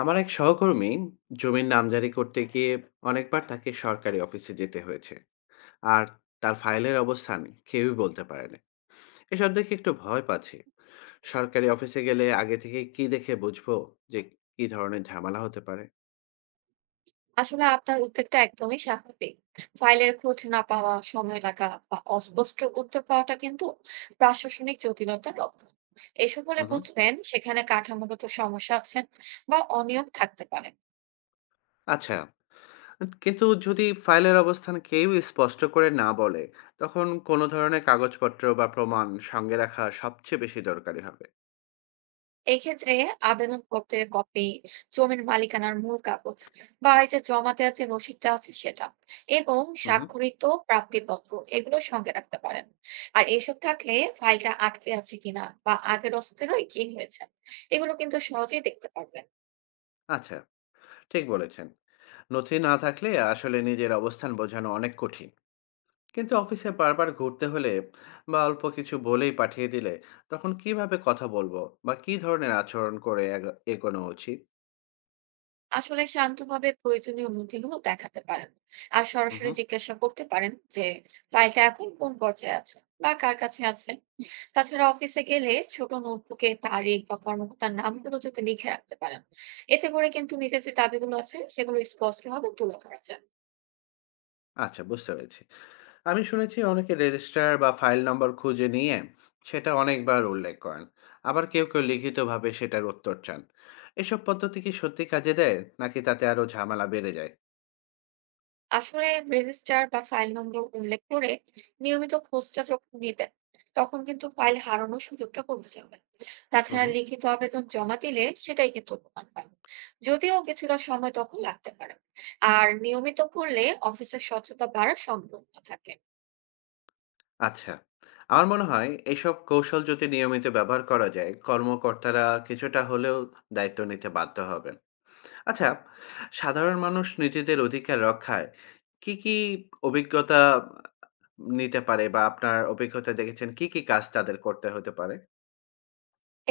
আমার এক সহকর্মী জমির নামজারি করতে গিয়ে অনেকবার তাকে সরকারি অফিসে যেতে হয়েছে। আর তার ফাইলের অবস্থান কেউই বলতে পারে না। এসব দেখে একটু ভয় পাচ্ছি। সরকারি অফিসে গেলে আগে থেকে কি দেখে বুঝবো যে কি ধরনের ঝামেলা হতে পারে? আসলে আপনার উদ্বেগটা একদমই স্বাভাবিক। ফাইলের খোঁজ না পাওয়া, সময় লাগা বা অস্পষ্ট উত্তর পাওয়াটা কিন্তু প্রশাসনিক জটিলতার লক্ষণ। এসব হলে হুম। বুঝবেন সেখানে কাঠামোগত সমস্যা আছে বা অনিয়ম থাকতে পারে। আচ্ছা, কিন্তু যদি ফাইলের অবস্থান কেউ স্পষ্ট করে না বলে, তখন কোনো ধরনের কাগজপত্র বা প্রমাণ সঙ্গে রাখা সবচেয়ে বেশি দরকারি হবে? এক্ষেত্রে আবেদন পত্রের কপি, জমির মালিকানার মূল কাগজ বা এই যে জমা দেওয়ার যে রসিদটা আছে সেটা, এবং হুম। স্বাক্ষরিত প্রাপ্তিপত্র, এগুলো সঙ্গে রাখতে পারেন। আর এসব থাকলে ফাইলটা আটকে আছে কিনা বা আগের অস্থারই কি হয়েছে, এগুলো কিন্তু সহজেই দেখতে পারবেন। আচ্ছা, ঠিক বলেছেন। নথি না থাকলে আসলে নিজের অবস্থান বোঝানো অনেক কঠিন। কিন্তু অফিসে বারবার ঘুরতে হলে বা অল্প কিছু বলেই পাঠিয়ে দিলে, তখন কিভাবে কথা বলবো বা কি ধরনের আচরণ করে এগোনো উচিত? আসলে শান্তভাবে প্রয়োজনীয় নথিগুলো দেখাতে পারেন আর হুম। সরাসরি জিজ্ঞাসা করতে পারেন যে ফাইলটা এখন কোন পর্যায়ে আছে বা কার কাছে আছে। তাছাড়া অফিসে গেলে ছোট নোটবুকে তারিখ বা কর্মকর্তার নামগুলো যদি লিখে রাখতে পারেন, এতে করে কিন্তু নিজের যে দাবিগুলো আছে সেগুলো স্পষ্টভাবে তুলে ধরা যায়। আচ্ছা, বুঝতে পেরেছি। আমি শুনেছি অনেকে রেজিস্টার বা ফাইল নম্বর খুঁজে নিয়ে সেটা অনেকবার উল্লেখ করেন, আবার কেউ কেউ লিখিতভাবে সেটার উত্তর চান। এসব পদ্ধতি কি সত্যি কাজে দেয় নাকি তাতে আরো ঝামেলা বেড়ে যায়? আসলে রেজিস্টার বা ফাইল নম্বর উল্লেখ করে নিয়মিত খোঁজটা যখন নেবেন, তখন কিন্তু ফাইল হারানোর সুযোগটা কমে যাবে। তাছাড়া লিখিত আবেদন জমা দিলে সেটাই কিন্তু প্রমাণ পাবে, যদিও কিছুটা সময় তখন লাগতে পারে। আর নিয়মিত করলে অফিসের স্বচ্ছতা বাড়ার সম্ভাবনা থাকে। আচ্ছা। আমার মনে হয় এসব কৌশল যদি নিয়মিত ব্যবহার করা যায়, কর্মকর্তারা কিছুটা হলেও দায়িত্ব নিতে বাধ্য হবেন। আচ্ছা, সাধারণ মানুষ নিজেদের অধিকার রক্ষায় কি, কি অভিজ্ঞতা নিতে পারে বা আপনার অভিজ্ঞতা দেখেছেন কি, কি কাজ তাদের করতে হতে পারে?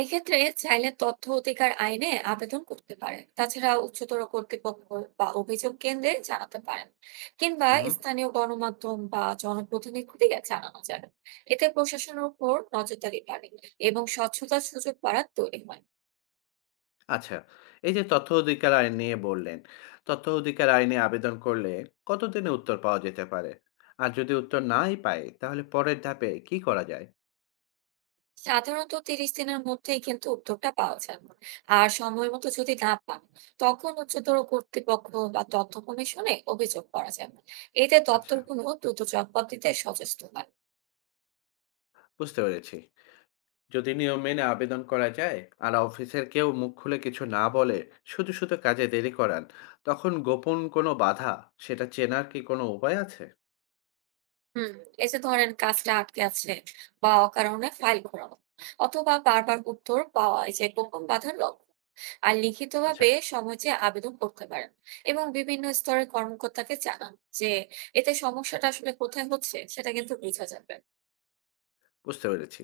এক্ষেত্রে চাইলে তথ্য অধিকার আইনে আবেদন করতে পারেন, তাছাড়া উচ্চতর কর্তৃপক্ষ বা অভিযোগ কেন্দ্রে জানাতে পারেন, কিংবা উহু। স্থানীয় গণমাধ্যম বা জনপ্রতিনিধিদের জানানো যাবে। এতে প্রশাসনের উপর নজরদারি বাড়ে এবং স্বচ্ছতার সুযোগ বাড়ার তৈরি হয়। আচ্ছা। এই যে তথ্য অধিকার আইন নিয়ে বললেন, তথ্য অধিকার আইনে আবেদন করলে কতদিনে উত্তর পাওয়া যেতে পারে? আর যদি উত্তর নাই পাই, তাহলে পরের ধাপে কি করা যায়? সাধারণত 30 দিনের মধ্যেই কিন্তু উদ্যোগটা পাওয়া যায়। আর সময় মতো যদি না পান, তখন উচ্চতর কর্তৃপক্ষ বা তথ্য কমিশনে অভিযোগ করা যাবে। এতে আচ্ছা, দপ্তরগুলো দ্রুত জবাব দিতে সচেষ্ট হয়। বুঝতে পেরেছি। যদি নিয়ম মেনে আবেদন করা যায় আর অফিসের কেউ মুখ খুলে কিছু না বলে শুধু শুধু কাজে দেরি করান, তখন গোপন কোনো বাধা সেটা চেনার কি কোনো উপায় আছে? হুম, এই যে ধরেন কাজটা আটকে আছে, বা অকারণে ফাইল ঘোরানো, অথবা বারবার উত্তর পাওয়া, এই যে গোপন বাধার লক্ষণ। আর আচ্ছা। লিখিতভাবে সমাজে আবেদন করতে পারেন এবং বিভিন্ন স্তরের কর্মকর্তাকে জানান, যে এতে সমস্যাটা আসলে কোথায় হচ্ছে সেটা কিন্তু বোঝা যাবে। বুঝতে পেরেছি।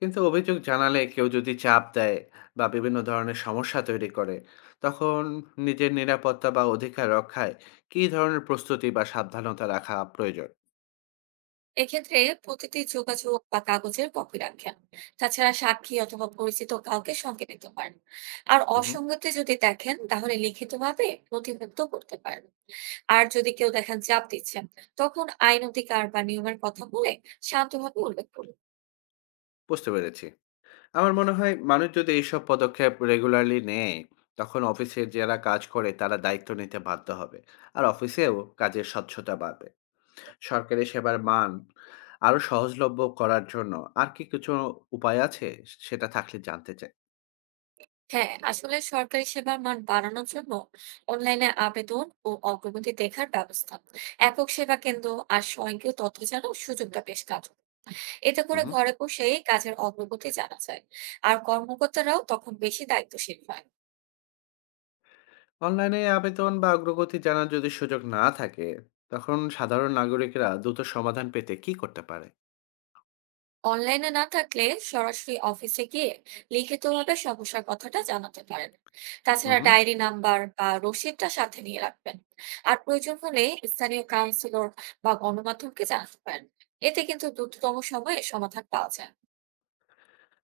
কিন্তু অভিযোগ জানালে কেউ যদি চাপ দেয় বা বিভিন্ন ধরনের সমস্যা তৈরি করে, তখন নিজের নিরাপত্তা বা অধিকার রক্ষায় কী ধরনের প্রস্তুতি বা সাবধানতা রাখা প্রয়োজন? এক্ষেত্রে প্রতিটি যোগাযোগ বা কাগজের কপি রাখেন। তাছাড়া সাক্ষী অথবা পরিচিত কাউকে সঙ্গে নিতে পারেন। আর হুম। অসঙ্গতি যদি দেখেন তাহলে লিখিতভাবে নথিভুক্ত করতে পারেন। আর যদি কেউ দেখেন চাপ দিচ্ছেন, তখন আইন অধিকার বা নিয়মের কথা বলে শান্তভাবে উল্লেখ করুন। বুঝতে পেরেছি। আমার মনে হয় মানুষ যদি এইসব পদক্ষেপ রেগুলারলি নেয়, তখন অফিসে যারা কাজ করে তারা দায়িত্ব নিতে বাধ্য হবে আর অফিসেও কাজের স্বচ্ছতা বাড়বে। সরকারি সেবার মান আরো সহজলভ্য করার জন্য আর কি কিছু উপায় আছে? সেটা থাকলে জানতে চাই। হ্যাঁ, আসলে সরকারি সেবার মান বাড়ানোর জন্য অনলাইনে আবেদন ও অগ্রগতি দেখার ব্যবস্থা, একক সেবা কেন্দ্র, আর স্বয়ংক্রিয় তথ্য জানার সুযোগটা বেশ কাজ। এতে করে হুম। ঘরে বসেই কাজের অগ্রগতি জানা যায়, আর কর্মকর্তারাও তখন বেশি দায়িত্বশীল হয়। অনলাইনে আবেদন বা অগ্রগতি জানার যদি সুযোগ না থাকে, তখন সাধারণ নাগরিকরা দ্রুত সমাধান পেতে কি করতে পারে? অনলাইনে না থাকলে সরাসরি অফিসে গিয়ে লিখিতভাবে সমস্যার কথাটা জানাতে পারেন। তাছাড়া হুম। ডায়েরি নাম্বার বা রসিদটা সাথে নিয়ে রাখবেন। আর প্রয়োজন হলে স্থানীয় কাউন্সিলর বা গণমাধ্যমকে জানাতে পারেন। এতে কিন্তু দ্রুততম সময়ে সমাধান পাওয়া যায়।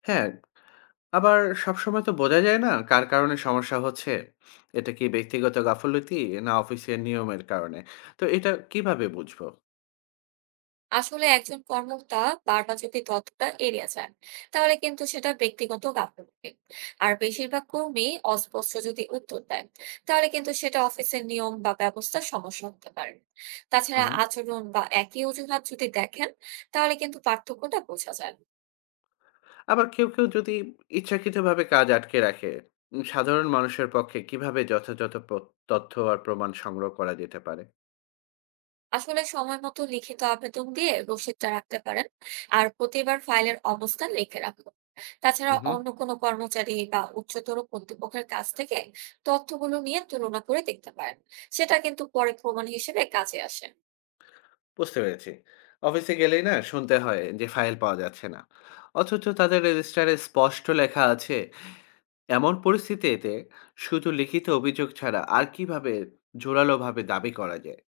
হ্যাঁ। আবার সবসময় তো বোঝা যায় না কার কারণে সমস্যা হচ্ছে। এটা কি ব্যক্তিগত গাফিলতি না অফিসের নিয়মের কারণে? তো এটা কিভাবে বুঝবো? আসলে একজন কর্মকর্তা বারবার যদি তথ্যটা এড়িয়ে যান, তাহলে কিন্তু সেটা ব্যক্তিগত গাফিলতি। আর বেশিরভাগ কর্মী অস্পষ্ট যদি উত্তর দেন, তাহলে কিন্তু সেটা অফিসের নিয়ম বা ব্যবস্থা সমস্যা হতে পারে। হুম, তাছাড়া হুম। আচরণ বা একই অজুহাত যদি দেখেন, তাহলে কিন্তু পার্থক্যটা বোঝা যায়। আবার কেউ, কেউ যদি ইচ্ছাকৃতভাবে কাজ আটকে রাখে, সাধারণ মানুষের পক্ষে কিভাবে যথাযথ তথ্য আর প্রমাণ সংগ্রহ করা যেতে পারে? আসলে সময় মতো লিখিত আবেদন দিয়ে রসিদটা রাখতে পারেন। আর প্রতিবার ফাইলের অবস্থান লিখে রাখুন। তাছাড়া হুম, হুম। অন্য কোনো কর্মচারী বা উচ্চতর কর্তৃপক্ষের কাছ থেকে তথ্যগুলো নিয়ে তুলনা করে দেখতে পারেন। সেটা কিন্তু পরে প্রমাণ হিসেবে কাজে আসে। বুঝতে পেরেছি। অফিসে গেলেই না শুনতে হয় যে ফাইল পাওয়া যাচ্ছে না। অথচ তাদের রেজিস্টারে স্পষ্ট লেখা আছে। এমন পরিস্থিতিতে শুধু লিখিত অভিযোগ ছাড়া আর কিভাবে জোরালোভাবে দাবি করা যায়?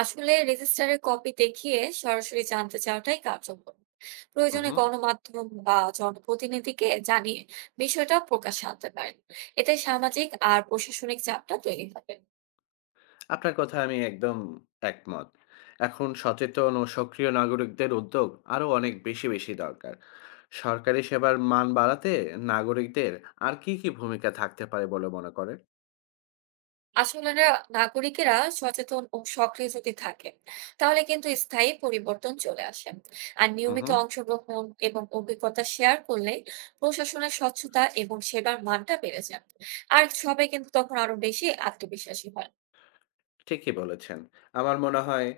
আসলে রেজিস্ট্রারের কপি দেখিয়ে সরাসরি জানতে চাওয়াটাই কার্যকর। হুম, প্রয়োজনে হুম। গণমাধ্যম বা জনপ্রতিনিধিকে জানিয়ে বিষয়টা প্রকাশ আনতে পারেন। এতে সামাজিক আর প্রশাসনিক চাপটা তৈরি হবে। আপনার কথা আমি একদম একমত। এখন সচেতন ও সক্রিয় নাগরিকদের উদ্যোগ আরও অনেক বেশি বেশি দরকার। সরকারি সেবার মান বাড়াতে নাগরিকদের আর কি কি ভূমিকা থাকতে পারে বলে মনে আসলে নাগরিকেরা সচেতন ও সক্রিয় যদি থাকে, তাহলে কিন্তু স্থায়ী পরিবর্তন চলে আসে। আর নিয়মিত করেন? অংশগ্রহণ এবং অভিজ্ঞতা শেয়ার করলে প্রশাসনের স্বচ্ছতা এবং সেবার মানটা বেড়ে যায়। আর সবাই কিন্তু তখন আরো বেশি আত্মবিশ্বাসী হয়। ঠিকই বলেছেন। আমার মনে হয়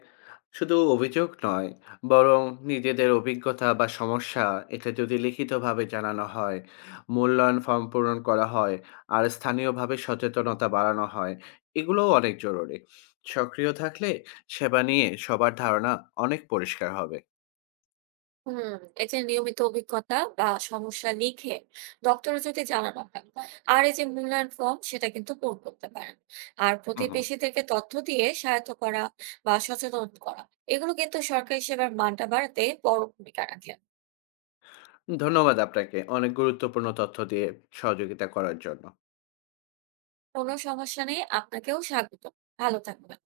শুধু অভিযোগ নয়, বরং নিজেদের অভিজ্ঞতা বা সমস্যা এটা যদি লিখিতভাবে জানানো হয়, মূল্যায়ন ফর্ম পূরণ করা হয় আর স্থানীয়ভাবে সচেতনতা বাড়ানো হয়, এগুলোও অনেক জরুরি। সক্রিয় থাকলে সেবা নিয়ে সবার ধারণা অনেক পরিষ্কার হবে। হুম, এই যে নিয়মিত অভিজ্ঞতা বা সমস্যা লিখে ডক্টরে যদি জানানো হয়, আর এই যে মূল্যায়ন ফর্ম, সেটা কিন্তু পূরণ করতে পারেন। আর হুম, হুম। প্রতিবেশীদেরকে তথ্য দিয়ে সহায়তা করা বা সচেতন করা, এগুলো কিন্তু সরকারি সেবার মানটা বাড়াতে বড় ভূমিকা রাখে। ধন্যবাদ আপনাকে অনেক গুরুত্বপূর্ণ তথ্য দিয়ে সহযোগিতা করার জন্য। কোনো সমস্যা নেই, আপনাকেও স্বাগত। ভালো থাকবেন।